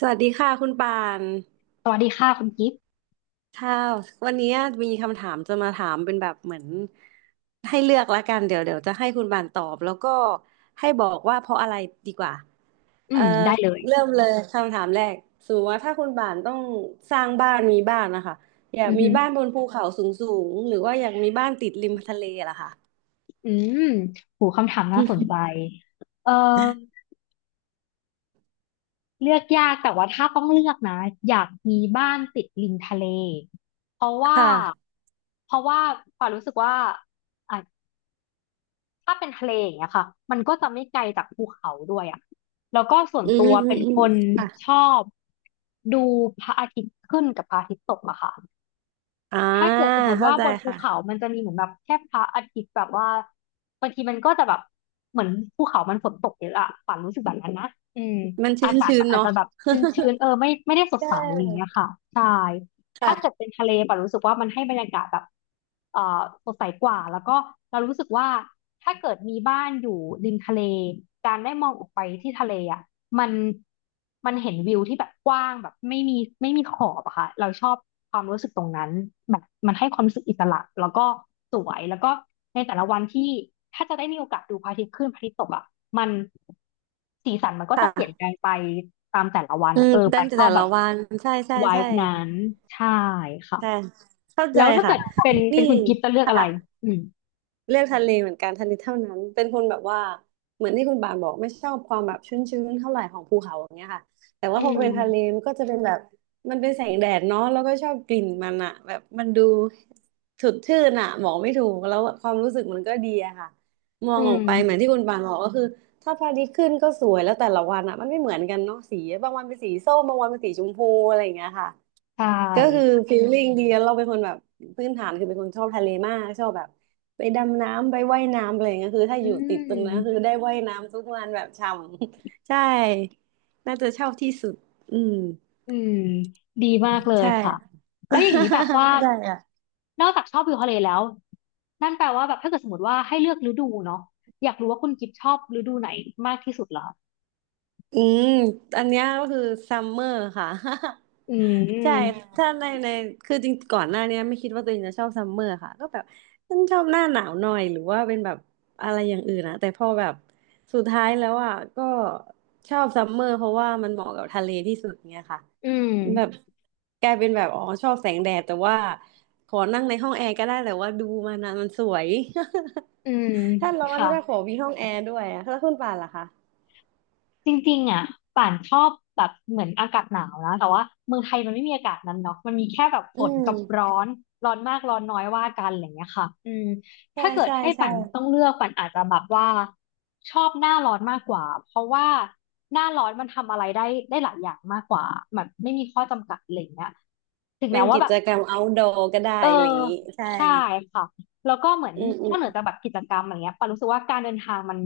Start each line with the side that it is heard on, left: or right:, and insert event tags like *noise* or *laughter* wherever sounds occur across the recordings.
right: สวัสดีค่ะคุณปาน
left: สวัสดีค่ะคุณกิฟต์
right: ค่ะวันนี้มีคำถามจะมาถามเป็นแบบเหมือนให้เลือกละกันเดี๋ยวจะให้คุณปานตอบแล้วก็ให้บอกว่าเพราะอะไรดีกว่า
left: อื
right: เอ่อ
left: มได้เลย
right: เริ่มเลยคำถามแรกสมมติว่าถ้าคุณปานต้องสร้างบ้านมีบ้านนะคะอยาก
left: อือ
right: มี
left: หือ
right: บ้านบนภูเขาสูงสูงหรือว่าอยากมีบ้านติดริมทะเลล่ะค่ะ
left: อืมหูคำถามน่าสนใจเอ่อเลือกยากแต่ว่าถ้าต้องเลือกนะอยากมีบ้านติดริมทะเลเพราะ
right: *laughs*
left: ว่า
right: ค่ะ
left: เพราะว่าปารู้สึกว่าอ่ะถ้าเป็นทะเลอย่างเงี้ยค่ะมันก็จะไม่ไกลจากภูเขาด้วยอ่ะแล้วก็ส่วน
right: อื
left: ตั
right: มอื
left: วเป็
right: ม
left: น
right: อืม
left: คน
right: ค่ะ
left: ชอบดูพระอาทิตย์ขึ้นกับพระอาทิตย์ตกอะค่ะ
right: อ่า
left: ถ้าเกิดสมมติ
right: เข้า
left: ว่า
right: ใจ
left: บนภู
right: ค่ะ
left: เขามันจะมีเหมือนแบบแค่พระอาทิตย์แบบว่าบางทีมันก็จะแบบเหมือนภูเขามันฝนตกเยอะอะป่านรู้สึกแบบนั้นนะอืม
right: มัน
left: อา
right: ชื้น
left: กาศ
right: ชื้
left: มั
right: น
left: นอาจ
right: เนาะ
left: จะแบบชื้นๆเออไม่ได้สดใสอย่างเงี้ยค่ะ ใช่ ถ้า
right: ค่ะ
left: เกิดเป็นทะเลป่ะรู้สึกว่ามันให้บรรยากาศแบบเอ่อสดใสกว่าแล้วก็เรารู้สึกว่าถ้าเกิดมีบ้านอยู่ริมทะเลการได้มองออกไปที่ทะเลอ่ะมันมันเห็นวิวที่แบบกว้างแบบไม่มีขอบอะค่ะเราชอบความรู้สึกตรงนั้นแบบมันให้ความรู้สึกอิสระแล้วก็สวยแล้วก็ในแต่ละวันที่ถ้าจะได้มีโอกาสดูพระอาทิตย์ขึ้นพระอาทิตย์ตกอ่ะมันสีสันมันก็จะ
right: ค่ะ
left: เปลี่ยนแปลงไปตามแต่ละวัน
right: อืม
left: เออ
right: เต้
left: ปั
right: น
left: นชอ
right: แต่
left: บแบ
right: ละ
left: บ
right: วันใช่ใช่
left: ไว
right: ใช่
left: บ์นั้นใช่ค่ะ
right: ใช่เข้า
left: แล้
right: ใจ
left: วถ้า
right: ค่ะ
left: เกิดเป็นเป็
right: นี่
left: นคุณกิฟต์จะเลือกอะไรอืม
right: เลือกทะเลเหมือนกันทะเลเท่านั้น เป็นคนแบบว่าเหมือนที่คุณบานบอกไม่ชอบความแบบชื้นๆเท่าไหร่ของภูเขาอย่างเงี้ยค่ะแต่ว่า
left: อื
right: พอเป็นทะเล
left: ม
right: มันก็จะเป็นแบบมันเป็นแสงแดดเนาะแล้วก็ชอบกลิ่นมันอะแบบมันดูสดชื่นอะบอกไม่ถูกแล้วความรู้สึกมันก็ดีอะค่ะมอ
left: อื
right: งออกไปเหมือน
left: ม
right: ที่คุณบานบอกก็คือถ้าพระอาทิตย์ขึ้นก็สวยแล้วแต่ละวันอะมันไม่เหมือนกันเนาะสีบางวันเป็นสีส้มบางวันเป็นสีชมพูอะไรอย่างเงี้ยค่ะ
left: ใช
right: ก็คือ
left: ่
right: ฟีลลิ่งดีแล้วเราเป็นคนแบบพื้นฐานคือเป็นคนชอบทะเลมากชอบแบบไปดำน้ำไปว่ายน้ำอะไรอย่างเงี้ยคือถ้าอ
left: อื
right: ยู่ติดตรงนั้นคือได้
left: ม
right: ว่ายน้ำทุกวันแบบฉ่ำ *laughs* ใช่น่าจะชอบที่สุดอืม
left: อืมดีมากเลย
right: ใช่
left: ค่ะแล้วอย่างนี้แบบว่า
right: *laughs* ได้ค่ะ
left: นอกจากชอบวิวทะเลแล้วนั่นแปลว่าแบบถ้าเกิดสมมติว่าให้เลือกฤดูเนาะอยากรู้ว่าคุณกิฟต์ชอบฤดูไหนมากที่สุดเหรอ
right: อืมอันเนี้ยก็คือซัมเมอร์ค่ะ
left: อื
right: *laughs* ใช่
left: ม
right: มถ้าในคือจริงก่อนหน้าเนี้ยไม่คิดว่าตัวเองจะชอบซัมเมอร์ค่ะก็แบบฉันชอบหน้าหนาวหน่อยหรือว่าเป็นแบบอะไรอย่างอื่นนะแต่พอแบบสุดท้ายแล้วอ่ะก็ชอบซัมเมอร์เพราะว่ามันเหมาะกับทะเลที่สุดเนี้ยค่ะ
left: อืม
right: แบบกลายเป็นแบบอ๋อชอบแสงแดดแต่ว่าขอนั่งในห้องแอร์ก็ได้แต่ว่าดูมันนะมันสวย
left: อืม
right: *laughs* ถ้าร้อน
left: ค่ะ
right: ก็ขอมีห้องแอร์ด้วยอะแล้วคุณป่านล่ะคะ
left: จริงๆอ่ะป่านชอบแบบเหมือนอากาศหนาวนะแต่ว่าเมืองไทยมันไม่มีอากาศนั้นเนาะมันมีแค่แบบฝ
right: อื
left: น
right: ม
left: กับร้อนร้อนมากร้อนน้อยว่ากันอะไรอย่างเงี้ยค่ะอืม
right: ใช่
left: ถ้าเกิด
right: ใช่
left: ให้
right: ใช่
left: ป่านต้องเลือกป่านอาจจะแบบว่าชอบหน้าร้อนมากกว่าเพราะว่าหน้าร้อนมันทำอะไรได้หลายอย่างมากกว่าแบบไม่มีข้อจำกัดอะไรอย่างเงี้ยถึง
right: เป็
left: แม้
right: น
left: ว่า
right: กิ
left: แบบ
right: จกรรม outdoor ก็ได้
left: เออ
right: อะไรอย่างนี้ใช่
left: ใช่ค่ะแล้วก็เหมือน
right: อืมอื
left: นอ
right: ม
left: กเหนือจากแบบกิจกรรมอะไรเงี้ยปารู้สึกว่าการเดินทางมัน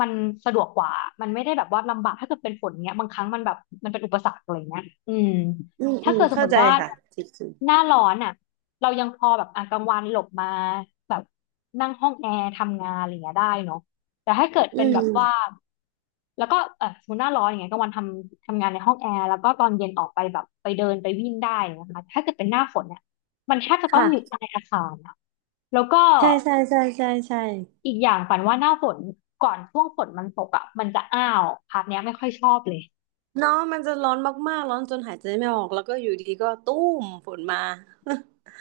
left: มันสะดวกกว่ามันไม่ได้แบบว่าลำบากถ้าเกิดเป็นฝนเงี้ยบางครั้งมันแบบมันเป็นอุปสรรคอะไรเงี้ยอืม
right: อืมอื
left: ถ้า
right: ม
left: เกิดสม
right: เข้า
left: ม
right: ใจ
left: ติว่า
right: ค่ะจริง
left: หน้าร้อนอ่ะเรายังพอแบบอ่ะกลางวันหลบมาแบบนั่งห้องแอร์ทำงานอะไรเงี้ยได้เนาะแต่ถ้าเกิด
right: ๆอื
left: เป็นแบบ
right: ม
left: ว่าแล้วก็เออสมมติหน้าร้อนอย่างเงี้ยกลางวันทำงานในห้องแอร์แล้วก็ตอนเย็นออกไปแบบไปเดินไปวิ่งได้นะคะถ้าเกิดเป็นหน้าฝนเนี่ย มันแทบจะต้อง
right: ค่ะ
left: อยู่ใต้อาคารอะแล้วก็
right: ใช่ใช่ใช่ใช่ใช่
left: อีกอย่างปันว่าหน้าฝนก่อนช่วงฝนมันตกอ่ะมันจะอ้าวพาร์ทเนี้ยไม่ค่อยชอบเลย
right: เนาะมันจะร้อนมากๆร้อนจนหายใจไม่ออกแล้วก็อยู่ดีก็ตุ้มฝนมา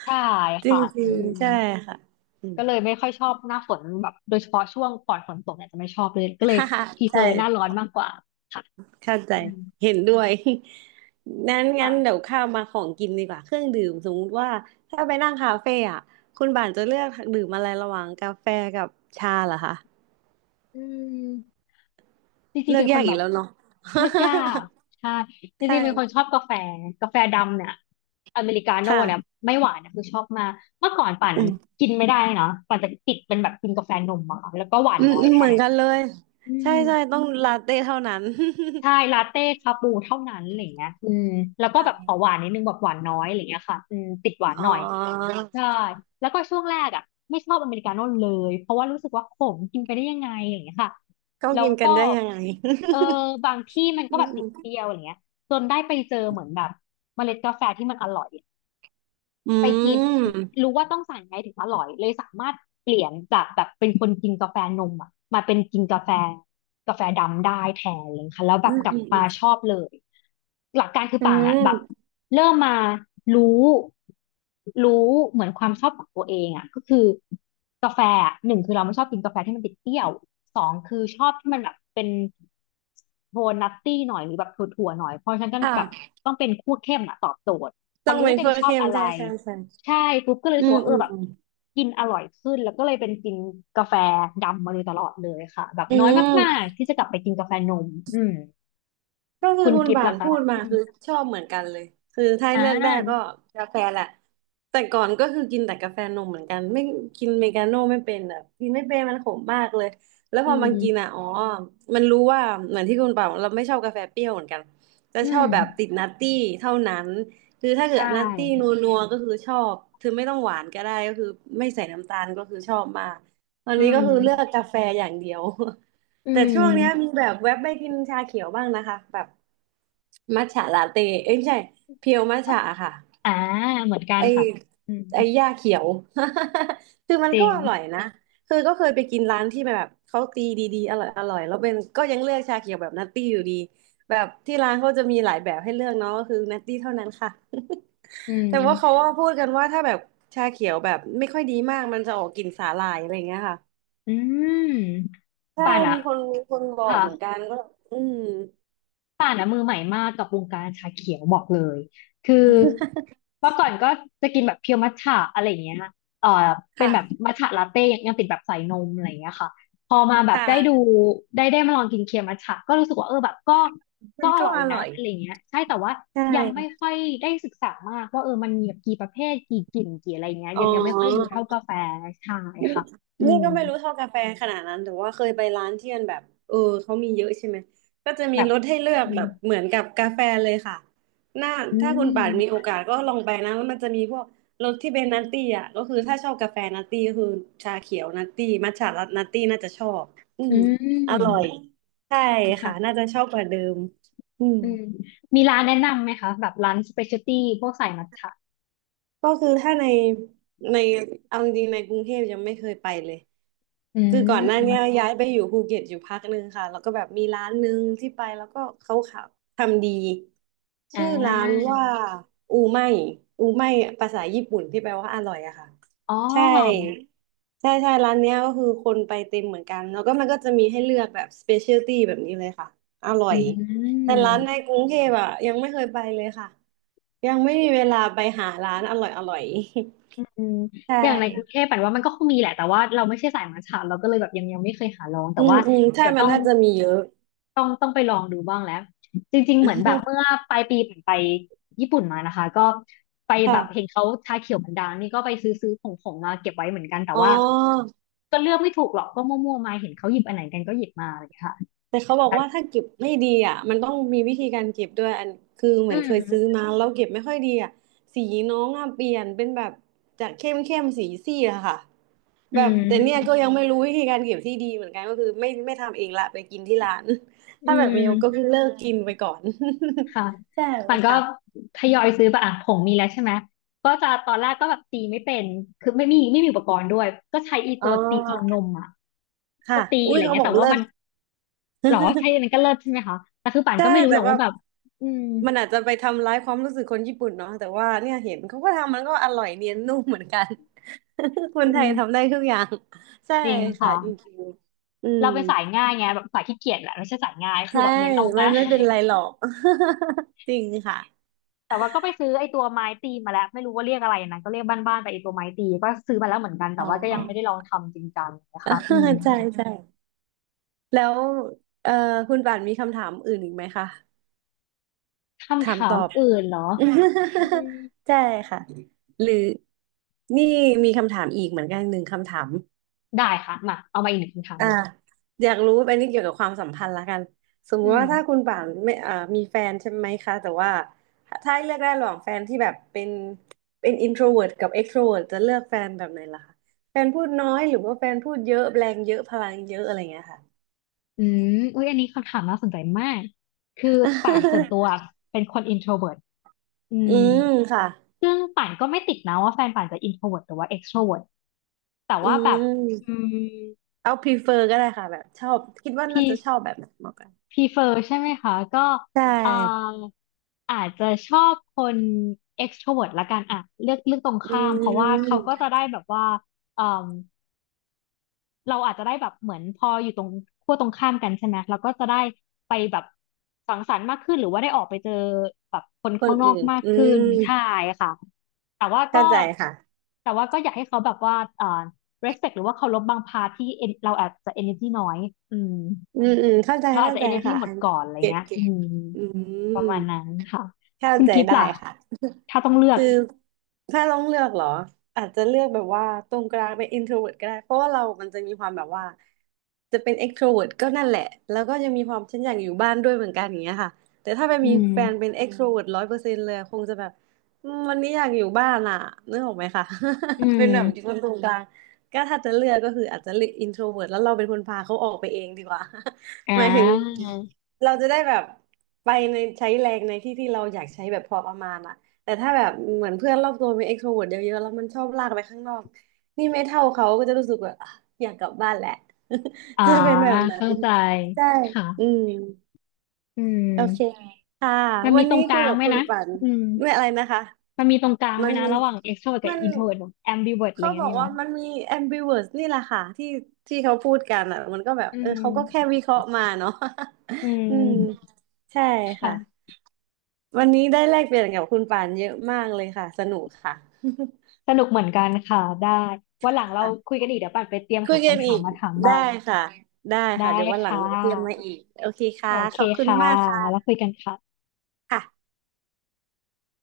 left: ใช่
right: *laughs* จร
left: ค่ะอื
right: ิง
left: ม
right: ๆใช่ค่ะอืม
left: ก็เลยไม่ค่อยชอบหน้าฝนแบบโดยเฉพาะช่วงก่อนฝนตกเนี่ยจะไม่ชอบเลยก็เล
right: *laughs*
left: ย
right: ฮ่าฮ่า
left: พรีเฟอ
right: ใช่
left: ร์หน้าร้อนมากกว่าค่ะ
right: เข้าใจ
left: อืม
right: เห็นด้วย *laughs* นั้นงั้
left: ค่ะ
right: นเดี๋ยวข้ามมาของกินดีกว่าเครื่องดื่มสมมติว่าถ้าไปนั่งคาเฟ่อะคุณบ่านจะเลือกดื่มอะไรระหว่างกาแฟกับชาเหรอคะ
left: อืม จริง
right: เลื
left: ๆ
right: อ
left: เป็
right: ก
left: นค
right: ยา
left: น
right: ก
left: แบ
right: อีก
left: บ
right: แล้วเนาะ
left: เลือกยากใช่จ
right: *laughs* ใช่
left: ริงๆเป็นคนชอบกาแฟกาแฟดำเนี่ยอเมริกาโน่
right: ค่ะ
left: เนี่ยไม่หวานนะคือชอบมากเมื่อก่อนปั่น
right: อืม
left: กินไม่ได้นะปั่นจะติดเป็นแบบกินกาแฟนมอะค่ะแล้วก็หวาน
right: อืม
left: น้อย
right: อืม
left: แท
right: เหมือน
left: น
right: กันเลย
left: อื
right: ใช่
left: ม
right: ใช่ต้องลาเต้เท่านั้น
left: ใช่ลาเต้คาปูเท่านั้นอะไรเงี้ยอืมแล้ว
right: *laughs*
left: ก็
right: ใช่
left: แบบขอหวานนิดนึงแบบหวานน้อยอะไรเงี้ยค่ะอืมติดหวาน
right: อ๋อ
left: หน่อยใช่แล้วก็ช่วงแรกอ่ะไม่ชอบอเมริกาโน่เลยเพราะว่ารู้สึกว่าขมกินไปได้ยังไงอย่างเงี้ยค่ะ
right: ก็
left: แล้ว
right: กินกั
left: ก็
right: นได้ยังไง
left: เออบางที่มัน
right: *laughs* อื
left: ก็แบบติดเป
right: ม
left: รี้ยวอะไรเงี้ยจนได้ไปเจอเหมือนแบบเมล็ดกาแฟที่มันอร่อย ไปกิน
right: *laughs*
left: รู้ว่าต้องสั่งยังไงถึงอร่อยเลยสามารถเปลี่ยนจากแบบเป็นคนกินกาแฟนมอ่ะมาเป็นกินกาแฟกาแฟดำได้แทนเลยค่ะแล้วแบ
right: อื
left: บ
right: ม
left: กลั
right: อื
left: บ
right: มอื
left: มา
right: มอื
left: ช
right: ม
left: อบเลยหลักการคือ
right: อื
left: ป่านอ่ะแบบ
right: ม
left: เริ่มมารู้รู้เหมือนความชอบของตัวเองอ่ะก็คือกาแฟอะหนึ่งคือเราไม่ชอบกินกาแฟที่มันติดเปรี้ยวสองคือชอบที่มันแบบเป็นโทนนัตตี้หน่อยหรือแบบถั่วๆหน่อยเพราะฉะนั้นก็แบบ
right: ค่ะ
left: ต้องเป็นคั่วเข้มอ่ะตอบโจทย์พอ
right: ต้อง
left: รู้
right: เป็น
left: ตัวเอ
right: คั่
left: ง
right: ว
left: ชอบ
right: เข้ม
left: อะไร
right: ใช่ใช่ใช่
left: ใช่ปุ๊บก็เลย
right: อื
left: รู้สึก
right: ม
left: ว่าเอ
right: อื
left: อ
right: ม
left: แบบ
right: อืม
left: กินอร่อยขึ้นแล้วก็เลยเป็นกินกาแฟดำมาโดยตลอดเลยค่ะแบบ
right: อื
left: น้อยมาก
right: ม
left: ๆที่จะกลับไปกินกาแฟนมอืม
right: ก็คือ
left: คุณ
right: คุณ
left: กิฟต์
right: บ่าน
left: ล่ะคะ
right: พูดมา
left: อืม
right: คือชอบเหมือนกันเลยคือถ้า
left: อ่
right: เลือกได้ก็
left: า
right: กาแฟแหละแต่ก่อนก็คือกินแต่กาแฟนมเหมือนกันไม่กินเมกาโน่ไม่เป็นแบบกินไม่เป็นมันขมมากเลยแล้วพ
left: อื
right: อมันกินอ่ะ
left: ม
right: อ๋อมันรู้ว่าเหมือนที่คุณบ่าวเราไม่ชอบกาแฟเปรี้ยวเหมือนกันจะ
left: อื
right: ชอ
left: ม
right: บแบบติดนัตตี้เท่านั้นคือถ้าเกิ
left: ใช่
right: ดนัตตี้นัวๆก็คือชอบคือไม่ต้องหวานก็ได้ก็คือไม่ใส่น้ำตาลก็คือชอบมากตอน
left: อื
right: นี้ก็คือเลือ
left: ม
right: กกาแฟอย่างเดียว
left: อื
right: แต่ช่วงเนี้ยมี
left: ม
right: แบบแวบไปกินชาเขียวบ้างนะคะแบบมัทฉะลาเต้เอ้ยไม่ใช่เพียวมัทฉะอะค่ะ
left: อ่าเหมือนกัน
right: ไอ
left: ค่ะอืม
right: ไอหญ้าเขียว *laughs* คือมัน
left: จริ
right: ก็
left: ง
right: อร่อยนะคือก็เคยไปกินร้านที่แบบเขาตีดีๆอร่อยอร่อยแล้วเป็นก็ยังเลือกชาเขียวแบบนัตตี้อยู่ดีแบบที่ร้านเขาจะมีหลายแบบให้เลือกเนาะก็คือนัตตี้เท่านั้นค่ะ
left: อื
right: *laughs* แต่ว่าเขา
left: ม
right: ว่าพูดกันว่าถ้าแบบชาเขียวแบบไม่ค่อยดีมากมันจะออกกลิ่นสาหร่ายอะไรอย่างเงี้ยค่ะ
left: อืม
right: ใช่
left: ป่านอะ
right: มีคนมีคนบอก
left: ค่ะ
right: เหมือนกันก็อืม
left: ป่านอะมือใหม่มากกับวงการชาเขียวบอกเลยคือเมื่อก่อนก็จะกินแบบเพียวมัทฉะอะไรอย่างเงี้ยเอ่อเป็นแบบ
right: ค่ะ
left: มัทฉะลาเต้ยังติดแบบใส่นมอะไรอย่างเงี้ยค่ะพอมาแบบได้ดู
right: ค่ะ
left: ได้มาลองกินเคียวมัทฉะก็รู้สึกว่าเออแบบก็
right: มั
left: ก็
right: น
left: อ
right: ก็
left: ร่อย
right: อร่
left: นะ
right: อย
left: อะไรอย่างเงี้ยใช่แต่ว่า
right: ใช
left: ยังไม่
right: ่
left: ค่อยได้ศึกษามากว่าเออมันมีแบบกี่ประเภทกี่กลิ่นกี่อะไรอย่างเงี้ย
right: อ๋อ
left: ยังไม่ค่อยรู้เท่ากาแฟใช่
right: นี่
left: ค่ะอื
right: นี่
left: ม
right: ก็ไม่รู้เท่ากาแฟขนาดนั้นแต่ว่าเคยไปร้านที่มันแบบเออเขามีเยอะใช่ไหมก็จะมี
left: แบบ
right: รสให้เลื
left: อื
right: อก
left: ม
right: แบบเหมือนกับกาแฟเลยค่ะน่า
left: อื
right: ถ้าคุณป่านมีโอ
left: ม
right: กาสก็ลองไปนะแล้วมันจะมีพวกรสที่เป็นนัตตี้อ่ะก็คือถ้าชอบกาแฟนัตตี้ก็คือชาเขียวนัตตี้มัทฉะนัตตี้น่าจะชอบอื
left: อื
right: มอร่อย
left: ม
right: ใช่ค่ะ
left: ค่ะ
right: น่าจะชอบกว่าเดิมอืม
left: อืมมีร้านแนะนำไหมคะแบบร้านสเปเชียลตี้พวกสายมัทฉะ
right: ก็คือถ้าในเอาจริงๆในกรุงเทพยังไม่เคยไปเลย
left: อื
right: คือก่อนหน้า
left: ม
right: เนี้ยย้ายไปอยู่ภูเก็ตอยู่พักหนึ่งค่ะแล้วก็แบบมีร้านหนึ่งที่ไปแล้วก็เขาขับทำดี
left: อ่า
right: ชื่อร้านว่าอูไม่อูไม่ภาษาญี่ปุ่นที่แปลว่าอร่อยอะค่ะ
left: อ๋อ
right: ใช่ใช่ใช่ร้านเนี้ยก็คือคนไปเต็มเหมือนกันแล้วก็มันก็จะมีให้เลือกแบบสเปเชียลตี้แบบนี้เลยค่ะอร่อ
left: อื
right: ยแต่
left: ม
right: ร้านในกรุงเทพอะยังไม่เคยไปเลยค่ะ ยังไม่มีเวลาไปหาร้านอร่อยอร่อย
left: อืม
right: *laughs* ใช่
left: อย่างในกรุงเทพแปลว่ามันก็คงมีแหละ แต่ว่าเราไม่ใช่สายมัทฉะเราก็เลยแบบยังไม่เคยหาลอง แต่
right: อืม
left: ว่า
right: อืมใช่
left: เดี๋ยว
right: มั
left: ต้อ
right: น
left: ง
right: น่าจะมีเยอะ
left: ต้องต้องไปลองดูบ้างแล้ว จริงๆ เหมือนแบบเมื่อ
right: *laughs*
left: ปลายปีผมไปญี่ปุ่นมานะคะ ก็ไปแบบเห็น
right: ค่ะ
left: เขาชาเขียวมันดังนี่ก็ไปซื้อผงมาเก็บไว้เหมือนกันแต่
right: อ๋
left: ว่า
right: อ
left: ก็เลือกไม่ถูกหรอกก็มั่วๆมาเห็นเขาหยิบอันไหนกันก็หยิบมาอะไรอย่างเงี้ยค่ะ
right: แต่เขาบอกว่าถ้าเก็บไม่ดีอ่ะมันต้องมีวิธีการเก็บด้วยอันคือเห
left: อื
right: มือนเคยซื้อ
left: ม
right: มาแล้วเก็บไม่ค่อยดีอ่ะสีน้องอ่ะเปลี่ยนเป็นแบบจากเข้มเข้มสีซีดอะค่ะ
left: อื
right: แบบแต่เนี่ยก็
left: ม
right: ยังไม่รู้วิธีการเก็บที่ดีเหมือนกันก็คือไม่ทำเองละไปกินที่ร้าน *laughs*
left: อื
right: ถ้าแบบมีก็คือ
left: ม
right: เลิกกินไปก่อน *laughs*
left: ค่ะ
right: ใช่
left: มั
right: ไหม
left: นก็
right: ค่ะ
left: ทยอยซื้อไปอ่ะผงมีแล้วใช่ไหมก็จะตอนแรกก็แบบตีไม่เป็นคือไม่มีอุปกรณ์ด้วยก็ใช้อี
right: อ๋
left: ตั
right: อ
left: วตีฟองนมอ่ะ
right: ค่ะ
left: ก็ตี
right: อุ้
left: อะ
right: ย
left: ไร
right: เขา
left: เงี้ย
right: บอก
left: แต่ว่า
right: เลิ
left: มั
right: ศ
left: นหรอใช้มัน
right: *laughs*
left: ก็เลิศใช่ไหมคะแต่คือป่าน
right: ใช่
left: ก็ไม่รู้ห
right: แต่
left: รอก
right: ว่า
left: ว่าแบบอืม
right: มันอาจจะไปทำร้ายความรู้สึกคนญี่ปุ่นเนาะแต่ว่าเนี่ยเห็นเขาก็ทำมันก็อร่อยเนียนนุ่มเหมือนกัน *laughs* ค
left: อื
right: นไทย
left: ม
right: ทำได้ทุกอย่างใช่
left: จริง
right: ค่ะ
left: ค่ะ
right: จริงๆอืม
left: เราเป็นสายง่ายไงแบบสายขี้เกียจแหละไม่ใช่สายง่ายคือ
right: ใช่
left: แบบเน้นเอา
right: มั
left: ง่า
right: นไม่เป็น
left: ย
right: ไรหรอก *laughs* จริงค่ะ
left: แต่ว่าก็ไปซื้อไอ้ตัวไม้ตีมาแล้วไม่รู้ว่าเรียกอะไรนะก็เรียกบ้านๆไปไอ้ตัวไม้ตีก็ซื้อมาแล้วเหมือนกันแต่
right: อ๋
left: ว่าก็
right: อ
left: ยังไม่ได้ลองทำจริงจังนะคะ
right: *laughs*
left: อืม
right: ใช่ใช่แล้วเอ่อคุณป่านมีคำถามอื่นอีกไหมคะถา
left: คำ
right: มต
left: ถาม
right: อบ
left: อื่นเหรออืม
right: *laughs* ใช่ค่ะหรือนี่มีคำถามอีกเหมือนกันหนึ่งคำถาม
left: ได้ค่ะมาเอามาอีกหนึ่งคำถาม
right: อ่า
left: เลย
right: อยากรู้อันนี้เกี่ยวกับความสัมพันธ์ละกันสม
left: อื
right: มุติ
left: ม
right: ว่าถ้าคุณป่านไม่อ่ามีแฟนใช่ไหมคะแต่ว่าถ้าให้เลือกได้ระหว่างแฟนที่แบบเป็น introvert กับ extrovert จะเลือกแฟนแบบไหนล่ะคะแฟนพูดน้อยหรือว่าแฟนพูดเยอะแรงเยอะพลังเยอะอะไรเงี้ยค่ะ
left: อืมอุ้ยอันนี้คำถามน่าสนใจมากคือป่านส่วนตัวเป็นคน introvert อื
right: *laughs* อื
left: ม
right: มค่ะ
left: ซึ่งป่านก็ไม่ติดนะว่าแฟนป่านจะ introvert หรือว่า extrovert แต่
right: อื
left: ว่าแบบอื
right: ม
left: ม
right: เอา prefer ก็ได้ค่ะแบบชอบคิดว่าน่า
left: พี่
right: จะชอบแบบไหนมากกว่า
left: พ r เฟอร์ใช่ไหมคะก็
right: ใช
left: เอ่อ
right: ่
left: อาจจะชอบคน extrovert ละกันอ่ะเลือกตรง
right: อื
left: ข้ามเพราะว่าเขาก็
right: ม
left: จะได้แบบว่าเอ่มเราอาจจะได้แบบเหมือนพออยู่ตรงขั้วตรงข้ามกันใช่ไหมเราก็จะได้สังสรรค์มากขึ้นหรือว่าได้ออกไปเจอแบบคน
right: ค
left: ข้า
right: น
left: งนอ
right: อื่
left: ก
right: น
left: มาก
right: อื
left: ขึ้น
right: ม
left: ใช่ค่ะแต่ว่า
right: เข้า
left: ก็
right: ใจค่ะ
left: แต่ว่าก็อยากให้เขาแบบว่าrespect หรือว่าเคารพบางพาร์ทที่ เราอาจจะ energy น้อยอืม
right: อืมอืมเข้าใจ
left: เราอาจ
right: เข้า
left: จะ
right: ใจ
left: energy
right: ค่ะ
left: หม
right: อั
left: ด
right: นนี้
left: ก่อนอะไร
right: เก็ต
left: เงี้ย
right: เก็
left: อื
right: ต
left: ม
right: อื
left: ป
right: ม
left: ระมาณนั้นค่ะ
right: เข้า
left: คุณ
right: ใจ
left: กิฟต์
right: ได้
left: ล่ะ
right: ค่ะ
left: ถ้าต้องเลือก
right: คือถ้าต้องเลือกเหรออาจจะเลือกแบบว่าตรงกลางเป็น introvert ก็ได้เพราะว่าเรามันจะมีความแบบว่าจะเป็น extrovert ก็นั่นแหละแล้วก็ยังมีความฉันอยากอยู่บ้านด้วยเหมือนกันอย่างเงี้ยค่ะแต่ถ้าไป
left: อื
right: มี
left: ม
right: แฟนเป็นextrovert ร้อยเปอร์เซ็นต์เลยคงจะแบบอืมวันนี้อยากอยู่บ้านอ่ะนึกออกไหมคะ
left: อื
right: *laughs* เป็นแบบที่อื
left: ม
right: คนตรมงกลางก็ถ้าจะเลือกก็คืออาจจะเลือก introvert แล้วเราเป็นคนพาเขาออกไปเองดีกว่า
left: อ่
right: *laughs* หมายถึง
left: า
right: เราจะได้แบบไปในใช้แรงในที่ที่เราอยากใช้แบบพอประมาณอะ แต่ถ้าแบบเหมือนเพื่อนรอบตัวมี extrovert เวิร์ตเยอะๆแล้วมันชอบลากไปข้างนอกนี่ไม่เท่าเขาก็จะรู้สึกว่าอ่ะอยากกลับบ้านแหละ
left: อ่า
right: *laughs* จะเป็นแบบนั้
left: เข้า
right: น
left: ใจ
right: ใช่
left: ค่ะ
right: อืม
left: อืม
right: โอเคค่ะ
left: มัน
right: วั
left: มี
right: น
left: ตร
right: นี้
left: งก
right: คุย
left: ลาง
right: กับ
left: ไหม
right: คุณ
left: นะ
right: ฝัน
left: อืม
right: ไม่อะไรนะคะ
left: มันมีตรงกลางไห
right: มั
left: ม
right: น
left: นะ
right: มี
left: ระหว่าง extrovert กับ
right: มัน
left: introvert แบบ ambivert อะไร
right: เขา
left: เงี้
right: บ
left: ย
right: อก
left: มีไหม
right: ว่ามันมี ambivert นี่แหละค่ะที่เขาพูดกันอ่ะมันก็แบบ
left: อื
right: เออเขาก็แค่
left: ม
right: วิเคราะห์มาเนาะ
left: อื
right: *laughs* อืม
left: ม
right: ใช่ค่ะ
left: ค่ะ
right: วันนี้ได้แลกเปลี่ยนกับคุณป่านเยอะมากเลยค่ะสนุกค่ะ
left: สนุกเหมือนกันค่ะได้ วันหลังเรา
right: ค่ะ
left: คุยกันอีกเดี๋ยวปัดไปเตรียม
right: คุ
left: หา
right: ยกัน
left: คำ
right: อี
left: ถาม
right: ก
left: มาถาม
right: ได้
left: บ้าง
right: ค่ะได้
left: ได้
right: ค่ะเดี๋ยววันหลั
left: ค่
right: งเดี๋ยวเตรียมมา
left: ะ
right: อีกโอเคค่ะ
left: โอเค
right: ขอบคุณ
left: ค่ะ
right: มากค่ะ
left: แล้วคุยกันค่ะ
right: ค่ะ